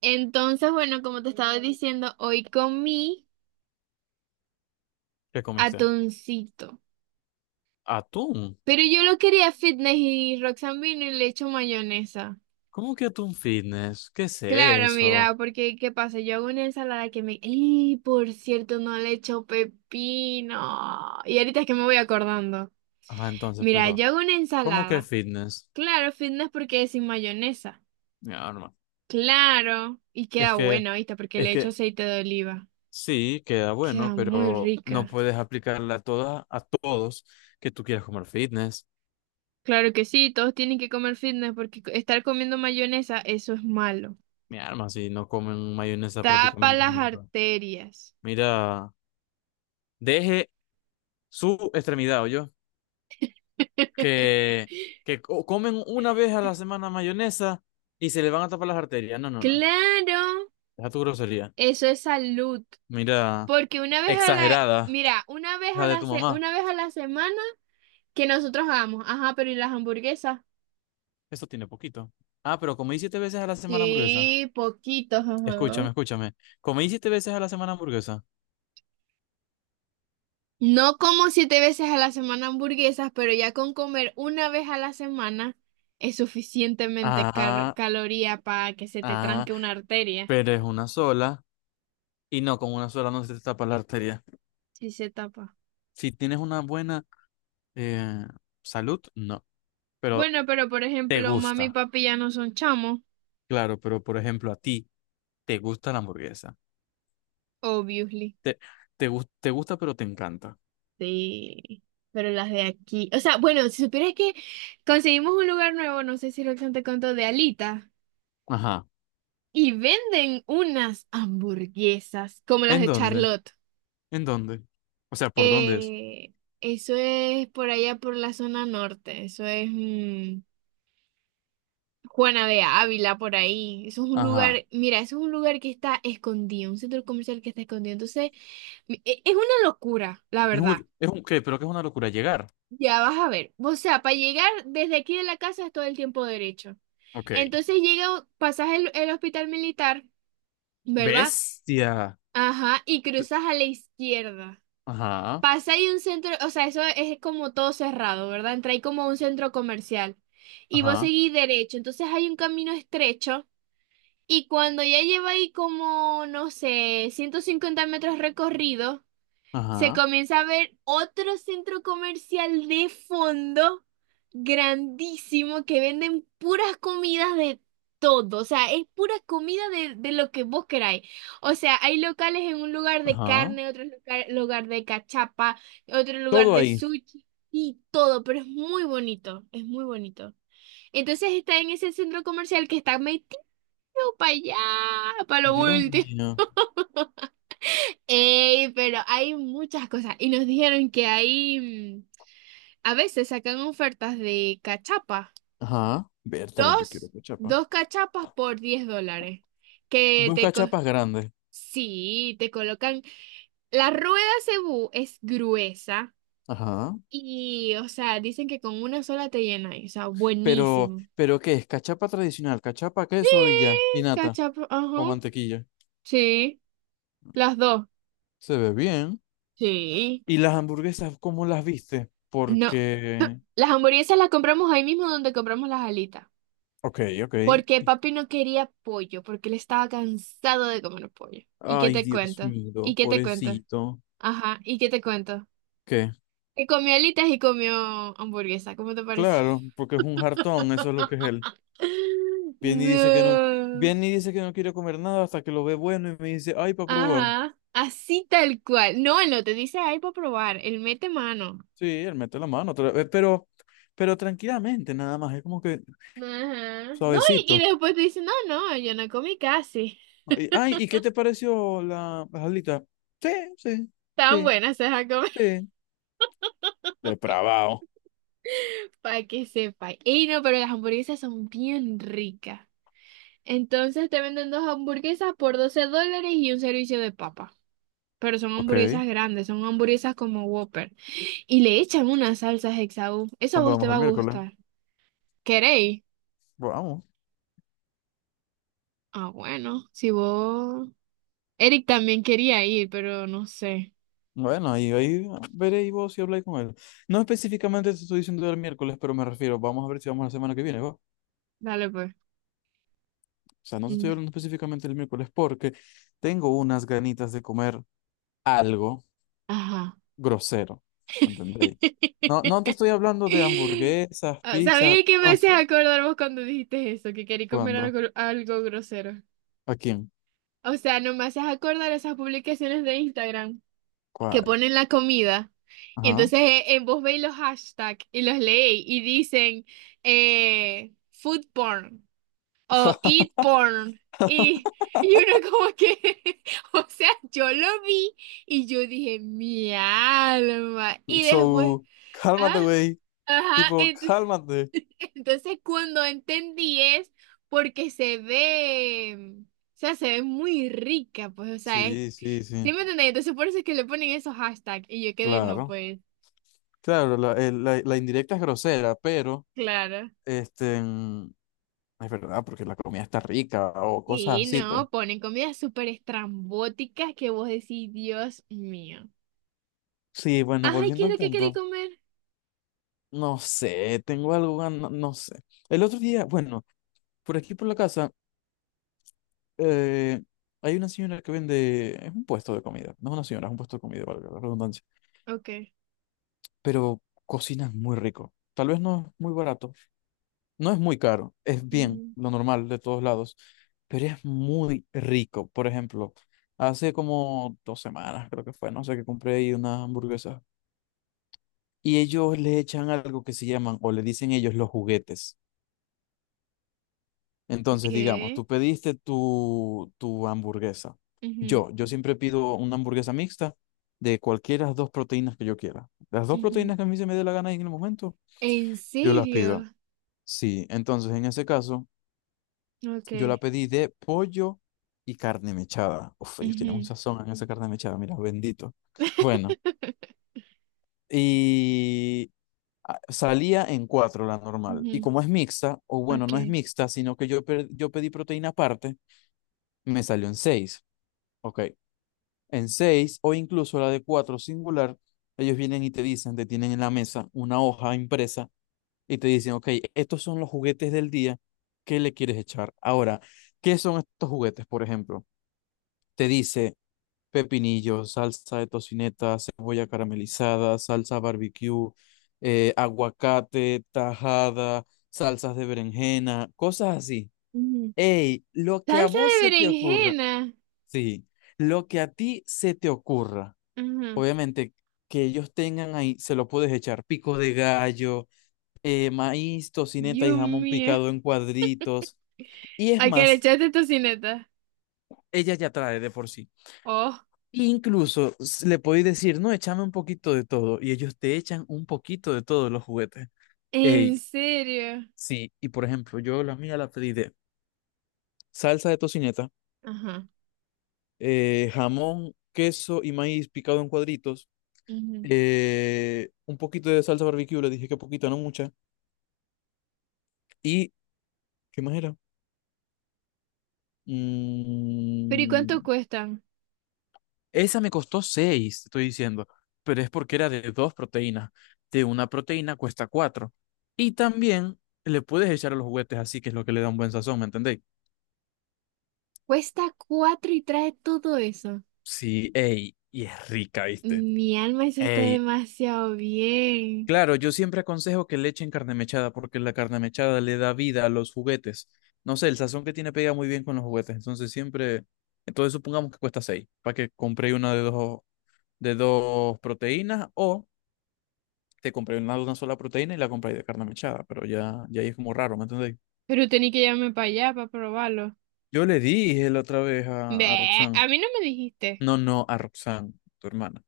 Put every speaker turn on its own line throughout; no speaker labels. Entonces, bueno, como te estaba diciendo, hoy comí
¿Qué comiste?
atuncito.
¿Atún?
Pero yo lo quería fitness y Roxanne vino y le echo mayonesa.
¿Cómo que atún fitness? ¿Qué es
Claro,
eso?
mira, porque ¿qué pasa? Yo hago una ensalada que me... ¡Y por cierto, no le echo pepino! Y ahorita es que me voy acordando.
Ah, entonces,
Mira,
pero,
yo hago una
¿cómo que
ensalada.
fitness?
Claro, fitness porque es sin mayonesa.
Ya, hermano.
Claro. Y
Es
queda
que,
bueno, ¿viste? Porque
es
le echo
que
aceite de oliva.
sí, queda bueno,
Queda muy
pero no
rica.
puedes aplicarla a todas, a todos que tú quieras comer fitness.
Claro que sí, todos tienen que comer fitness porque estar comiendo mayonesa, eso es malo.
Mi arma, si no comen mayonesa
Tapa
prácticamente
las
nunca.
arterias.
Mira, deje su extremidad, yo Que, que comen una vez a la semana mayonesa y se le van a tapar las arterias. No, no, no.
Claro,
Deja tu grosería.
eso es salud.
Mira.
Porque una vez a la,
Exagerada.
mira, una vez
Hija
a
de
la,
tu mamá.
una vez a la semana que nosotros hagamos, ajá, pero ¿y las hamburguesas?
Eso tiene poquito. Ah, pero comí siete veces a la semana hamburguesa.
Sí, poquitos, ajá.
Escúchame, escúchame. Comí siete veces a la semana hamburguesa.
No como 7 veces a la semana hamburguesas, pero ya con comer una vez a la semana es suficientemente
Ah,
caloría para que se te
ah,
tranque una arteria.
pero es una sola. Y no, con una sola no se te tapa la arteria.
Sí se tapa.
Si tienes una buena eh, salud, no. Pero
Bueno, pero por
te
ejemplo, mami y
gusta.
papi ya no son chamos,
Claro, pero por ejemplo, a ti te gusta la hamburguesa.
obviously.
Te, te gusta, pero te encanta.
Sí, pero las de aquí. O sea, bueno, si supieras que conseguimos un lugar nuevo, no sé si lo te contó, de Alita,
Ajá.
y venden unas hamburguesas como las
¿En
de
dónde?
Charlotte.
¿En dónde? O sea, ¿por dónde es?
Eh, eso es por allá por la zona norte, eso es Juana de Ávila por ahí. Eso es un
Ajá.
lugar, mira, eso es un lugar que está escondido, un centro comercial que está escondido. Entonces es una locura, la
Es
verdad.
un, es un qué, pero que es una locura llegar.
Ya vas a ver. O sea, para llegar desde aquí de la casa es todo el tiempo derecho.
Ok.
Entonces llega, pasas el hospital militar, ¿verdad?
Bestia.
Ajá, y cruzas a la izquierda.
Ajá,
Pasa ahí un centro, o sea, eso es como todo cerrado, ¿verdad? Entra ahí como a un centro comercial. Y vos
ajá,
seguís derecho. Entonces hay un camino estrecho. Y cuando ya lleva ahí como, no sé, 150 metros recorridos, se
ajá,
comienza a ver otro centro comercial de fondo grandísimo que venden puras comidas de todo, o sea, es pura comida de lo que vos queráis. O sea, hay locales en un lugar de
ajá.
carne, otro lugar, lugar de cachapa, otro lugar
Todo
de
ahí.
sushi y todo, pero es muy bonito, es muy bonito. Entonces está en ese centro comercial que está metido para allá, para lo
Dios
último.
mío.
Ey, pero hay muchas cosas. Y nos dijeron que hay, a veces sacan ofertas de cachapa.
Ajá. Vértale, yo quiero
Dos,
cachapa.
dos cachapas por $10. Que
Dos
te,
cachapas grandes.
sí, te colocan. La rueda cebú es gruesa.
Ajá.
Y, o sea, dicen que con una sola te llena. Y, o sea,
Pero,
buenísimo.
pero ¿qué es? Cachapa tradicional, cachapa,
Sí,
queso y ya. Y nata
cachapa, ajá.
o mantequilla.
Sí, las dos.
Se ve bien.
Sí.
¿Y las hamburguesas, cómo las viste?
No.
Porque...
Las hamburguesas las compramos ahí mismo donde compramos las alitas.
Ok, ok.
Porque papi no quería pollo, porque él estaba cansado de comer pollo. ¿Y qué
Ay,
te
Dios
cuento? ¿Y
mío,
qué te cuento?
pobrecito.
Ajá, ¿y qué te cuento?
¿Qué?
Que comió alitas y comió hamburguesa, ¿cómo te parece?
Claro, porque es un jartón, eso es lo que es él. Viene y dice que no,
No.
viene y dice que no quiere comer nada hasta que lo ve bueno y me dice, ay, para probar.
Ajá, así tal cual. No, él no te dice, ay, para probar, él mete mano.
Sí, él mete la mano otra vez, pero tranquilamente, nada más, es como que
Ajá. No, y
suavecito.
después te dice, no, no, yo no comí casi.
Ay, ay, ¿y qué te pareció la jalita? Sí, sí,
Tan
sí,
buenas se van a comer.
sí. Depravado.
Para que sepa. Y no, pero las hamburguesas son bien ricas. Entonces te venden dos hamburguesas por $12 y un servicio de papa. Pero son
Ok,
hamburguesas grandes, son hamburguesas como Whopper. Y le echan una salsa Hexaú. Eso a
¿cuándo
vos te
vamos
va
el
a
miércoles?
gustar. ¿Queréis?
Vamos.
Ah, bueno, si vos... Eric también quería ir, pero no sé.
Bueno, ahí veréis vos si habláis con él. No específicamente te estoy diciendo el miércoles, pero me refiero, vamos a ver si vamos la semana que viene, ¿va?
Dale pues.
O sea, no te estoy
Mm.
hablando específicamente el miércoles porque tengo unas ganitas de comer algo
Ajá.
grosero, ¿entendéis? No, no te estoy hablando de hamburguesas,
Ah,
pizzas,
¿sabéis que me
no
haces
sé.
acordar vos cuando dijiste eso? Que quería comer
¿Cuándo?
algo, algo grosero.
¿A quién?
O sea, no me haces acordar esas publicaciones de Instagram que
¿Cuál?
ponen la comida. Y
Ajá.
entonces vos veis los hashtags y los leéis y dicen food porn o eat porn. Y, y uno como que, o sea, yo lo vi y yo dije, mi alma. Y después,
So,
ah,
cálmate, güey.
ajá,
Tipo,
entonces,
cálmate.
entonces cuando entendí, es porque se ve, o sea, se ve muy rica, pues, o sea, es...
Sí, sí,
¿Sí
sí.
me entendéis? Entonces por eso es que le ponen esos hashtags y yo quedé, no,
Claro.
pues.
Claro, la indirecta es grosera, pero
Claro.
este es verdad, porque la comida está rica o cosas
Sí,
así, pues.
no, ponen comidas súper estrambóticas que vos decís, Dios mío.
Sí, bueno,
Ay, ¿qué
volviendo
es
al
lo que queréis
punto.
comer?
No sé, tengo algo, no sé. El otro día, bueno, por aquí por la casa, eh, hay una señora que vende, es un puesto de comida, no es una señora, es un puesto de comida, valga la redundancia,
Ok.
pero cocina muy rico. Tal vez no es muy barato, no es muy caro, es bien,
Ujú.
lo normal de todos lados, pero es muy rico. Por ejemplo, hace como 2 semanas, creo que fue, no sé, que compré ahí unas hamburguesas y ellos le echan algo que se llaman, o le dicen ellos los juguetes. Entonces, digamos,
¿Qué?
tú pediste tu hamburguesa.
Ujú,
Yo siempre pido una hamburguesa mixta de cualquiera de las dos proteínas que yo quiera. Las dos
ujú.
proteínas que a mí se me dé la gana en el momento,
¿En
yo las pido.
serio?
Sí, entonces en ese caso, yo la
Ok.
pedí de pollo y carne mechada. Uf, ellos tienen un
Ujú.
sazón en esa carne mechada, mira, bendito. Bueno, y salía en cuatro la normal. Y
Ujú.
como es mixta, o bueno, no es
Ok.
mixta, sino que yo pedí proteína aparte, me salió en seis. Ok. En seis o incluso la de cuatro singular, ellos vienen y te dicen, te tienen en la mesa una hoja impresa y te dicen, ok, estos son los juguetes del día, ¿qué le quieres echar? Ahora, ¿qué son estos juguetes, por ejemplo? Te dice pepinillo, salsa de tocineta, cebolla caramelizada, salsa barbecue, aguacate, tajada, salsas de berenjena, cosas así.
Ujú.
Ey, lo que a
Salsa
vos
de
se te ocurra,
berenjena.
sí, lo que a ti se te ocurra.
Ajá.
Obviamente, que ellos tengan ahí, se lo puedes echar pico de gallo, maíz, tocineta y
Dios
jamón
mío.
picado en cuadritos. Y es
¿A que le
más,
echaste tocineta?
ella ya trae de por sí.
Oh,
Incluso le podéis decir, no, échame un poquito de todo. Y ellos te echan un poquito de todos los juguetes. Ey,
¿en serio?
sí, y por ejemplo, yo la mía la pedí de salsa de tocineta,
Ajá.
jamón, queso y maíz picado en cuadritos,
Ujú.
un poquito de salsa barbecue, le dije que poquito, no mucha. ¿Y qué más era?
Pero ¿y cuánto
Mm,
cuestan?
esa me costó 6, estoy diciendo, pero es porque era de dos proteínas. De una proteína cuesta 4. Y también le puedes echar a los juguetes así, que es lo que le da un buen sazón, ¿me entendéis?
Cuesta cuatro y trae todo eso.
Sí, ey, y es rica, ¿viste?
Mi alma, eso está
Ey,
demasiado bien.
claro, yo siempre aconsejo que le echen carne mechada porque la carne mechada le da vida a los juguetes. No sé, el sazón que tiene pega muy bien con los juguetes, entonces siempre... Entonces supongamos que cuesta 6, para que compré una de dos proteínas o te compré una, sola proteína y la compré de carne mechada, pero ya ahí es como raro, ¿me entendéis?
Pero tenía que llevarme para allá para probarlo.
Yo le dije la otra vez a,
Ve,
Roxanne,
a mí no me dijiste.
no, no, a Roxanne, tu hermana,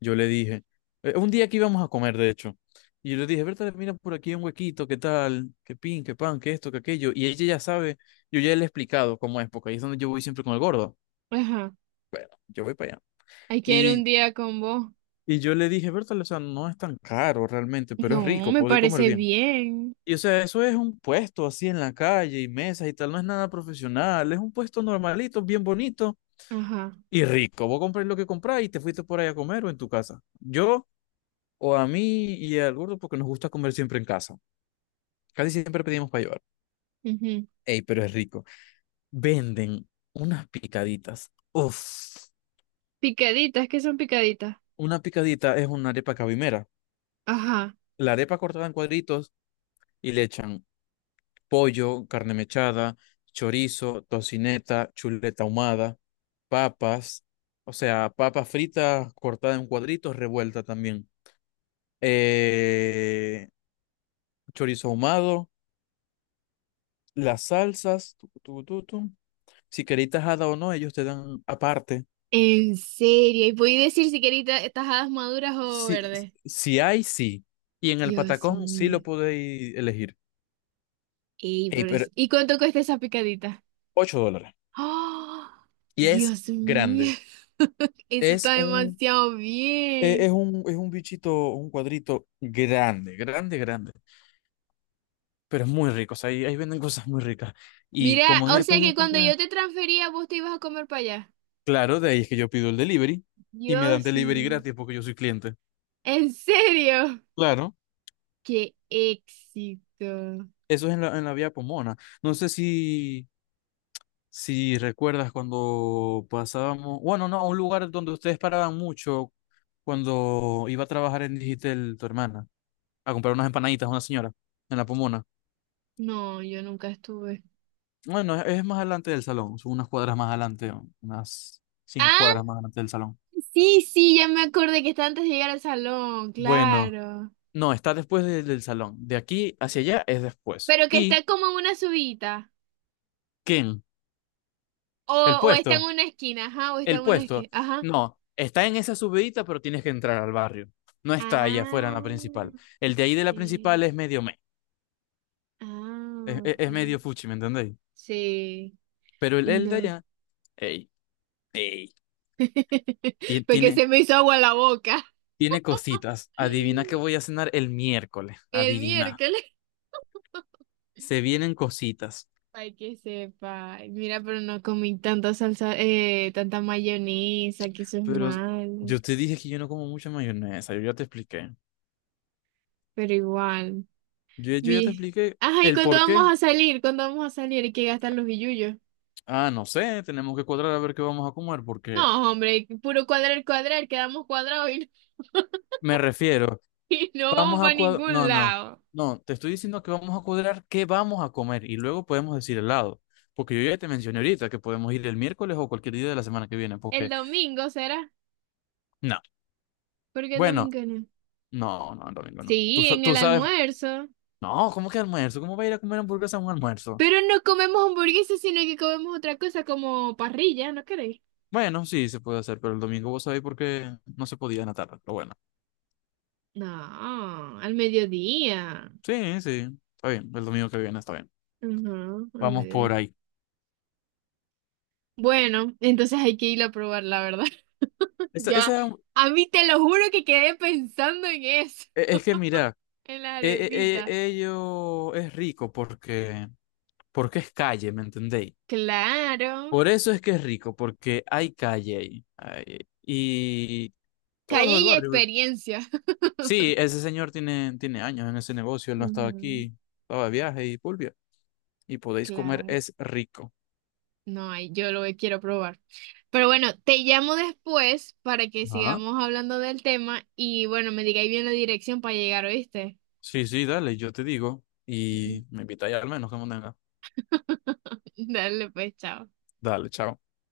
yo le dije, un día que íbamos a comer, de hecho, y yo le dije, Berta, mira por aquí un huequito, qué tal, qué pin, qué pan, qué esto, qué aquello, y ella ya sabe, yo ya le he explicado cómo es, porque ahí es donde yo voy siempre con el gordo,
Ajá.
bueno, yo voy para allá,
Hay que ir un
y,
día con vos.
y yo le dije, Berta, o sea, no es tan caro realmente, pero es
No,
rico,
me
puedo ir a comer
parece
bien.
bien.
Y o sea, eso es un puesto así en la calle y mesas y tal, no es nada profesional, es un puesto normalito, bien bonito
Ajá.
y rico. Vos comprás lo que comprás y te fuiste por ahí a comer o en tu casa. Yo o a mí y al gordo porque nos gusta comer siempre en casa. Casi siempre pedimos para llevar.
Ujú.
Ey, pero es rico. Venden unas picaditas. Uf,
Picaditas, ¿qué son picaditas?
una picadita es una arepa cabimera.
Ajá.
La arepa cortada en cuadritos y le echan pollo, carne mechada, chorizo, tocineta, chuleta ahumada, papas, o sea, papas fritas cortadas en cuadritos, revuelta también. Eh, chorizo ahumado, las salsas, tu, tu, tu, tu. Si queréis tajada o no, ellos te dan aparte.
En serio, y podéis decir si queréis tajadas maduras o
Si,
verdes.
si hay, sí. Y en el
Dios
patacón sí
mío.
lo podéis elegir.
Ey,
Ey,
pero
pero
¿y cuánto cuesta esa picadita?
$8.
¡Ah!
Y es
Dios mío,
grande.
eso
Es
está
un
demasiado
Eh, es
bien.
un, es un bichito, un cuadrito grande, grande, grande, pero es muy rico, o sea, ahí venden cosas muy ricas. Y
Mira,
como en
o
estos
sea que
días
cuando
compré,
yo te transfería, vos te ibas a comer para allá.
claro, de ahí es que yo pido el delivery y me dan
Dios
delivery
mío,
gratis porque yo soy cliente.
¿en serio?
Claro,
¡Qué éxito!
eso es en la vía Pomona. No sé si recuerdas cuando pasábamos, bueno, no, a un lugar donde ustedes paraban mucho cuando iba a trabajar en Digitel, tu hermana, a comprar unas empanaditas a una señora en la Pomona.
No, yo nunca estuve.
Bueno, es más adelante del salón, son unas cuadras más adelante, unas 5 cuadras
Ah,
más adelante del salón.
sí, sí, ya me acordé que está antes de llegar al salón,
Bueno,
claro.
no, está después del salón. De aquí hacia allá es después.
Pero que está
¿Y
como en una subida.
quién?
O,
El
o está en
puesto.
una esquina, ajá, o está
El
en una esquina,
puesto.
ajá.
No, está en esa subidita, pero tienes que entrar al barrio. No está allá afuera en la
Ah,
principal. El de ahí de la principal
sí. Ah,
es medio
ok.
fuchi, ¿me entendéis?
Sí,
Pero el de
no.
allá, ey, ey, ti-
Porque
tiene,
se me hizo agua la boca.
tiene cositas. Adivina que voy a cenar el miércoles.
El
Adivina.
miércoles.
Se vienen cositas.
Ay, que sepa. Ay, mira, pero no comí tanta salsa, tanta mayonesa, que eso es
Pero
malo.
yo te dije que yo no como mucha mayonesa, yo ya te expliqué.
Pero igual.
Yo ya te
Mi...
expliqué
Ajá, ¿y
el
cuándo
por qué.
vamos a salir? ¿Cuándo vamos a salir? Hay que gastar los billullos.
Ah, no sé, tenemos que cuadrar a ver qué vamos a comer, porque
No, hombre, puro cuadrar, cuadrar, quedamos cuadrados y no,
me refiero,
y no vamos
vamos a
para
cuadrar,
ningún
no, no,
lado.
no, te estoy diciendo que vamos a cuadrar qué vamos a comer y luego podemos decir helado, porque yo ya te mencioné ahorita que podemos ir el miércoles o cualquier día de la semana que viene,
El
porque
domingo será.
no,
¿Por qué el
bueno,
domingo no?
no, no, el domingo no. Tú,
Sí,
sa-
en
tú
el
sabes,
almuerzo.
no, ¿cómo que almuerzo? ¿Cómo va a ir a comer hamburguesa a un almuerzo?
Pero no comemos hamburguesas, sino que comemos otra cosa como parrilla, ¿no queréis?
Bueno, sí, se puede hacer, pero el domingo vos sabéis por qué no se podía en la tarde. Pero bueno,
No, al mediodía.
sí, sí, está bien. El domingo que viene está bien.
Ajá, al
Vamos
mediodía.
por ahí.
Bueno, entonces hay que ir a probar, la verdad.
Esa,
Ya,
esa,
a mí te lo juro que quedé pensando en eso,
es que mira,
en la arepita.
ello es rico porque, porque es calle, ¿me entendéis?
Claro,
Por eso es que es rico, porque hay calle ahí. Ay, y todos los
calle
del
y
barrio.
experiencia.
Sí, ese señor tiene años en ese negocio, él no estaba
Ujú,
aquí, estaba de viaje y pulvia. Y podéis comer,
claro.
es rico.
No hay, yo lo quiero probar. Pero bueno, te llamo después para que
Ajá.
sigamos hablando del tema y bueno, me digáis bien la dirección para llegar, ¿oíste?
Sí, sí, dale, yo te digo y me invitáis al menos que venga,
Dale, pues, chao.
dale, chao.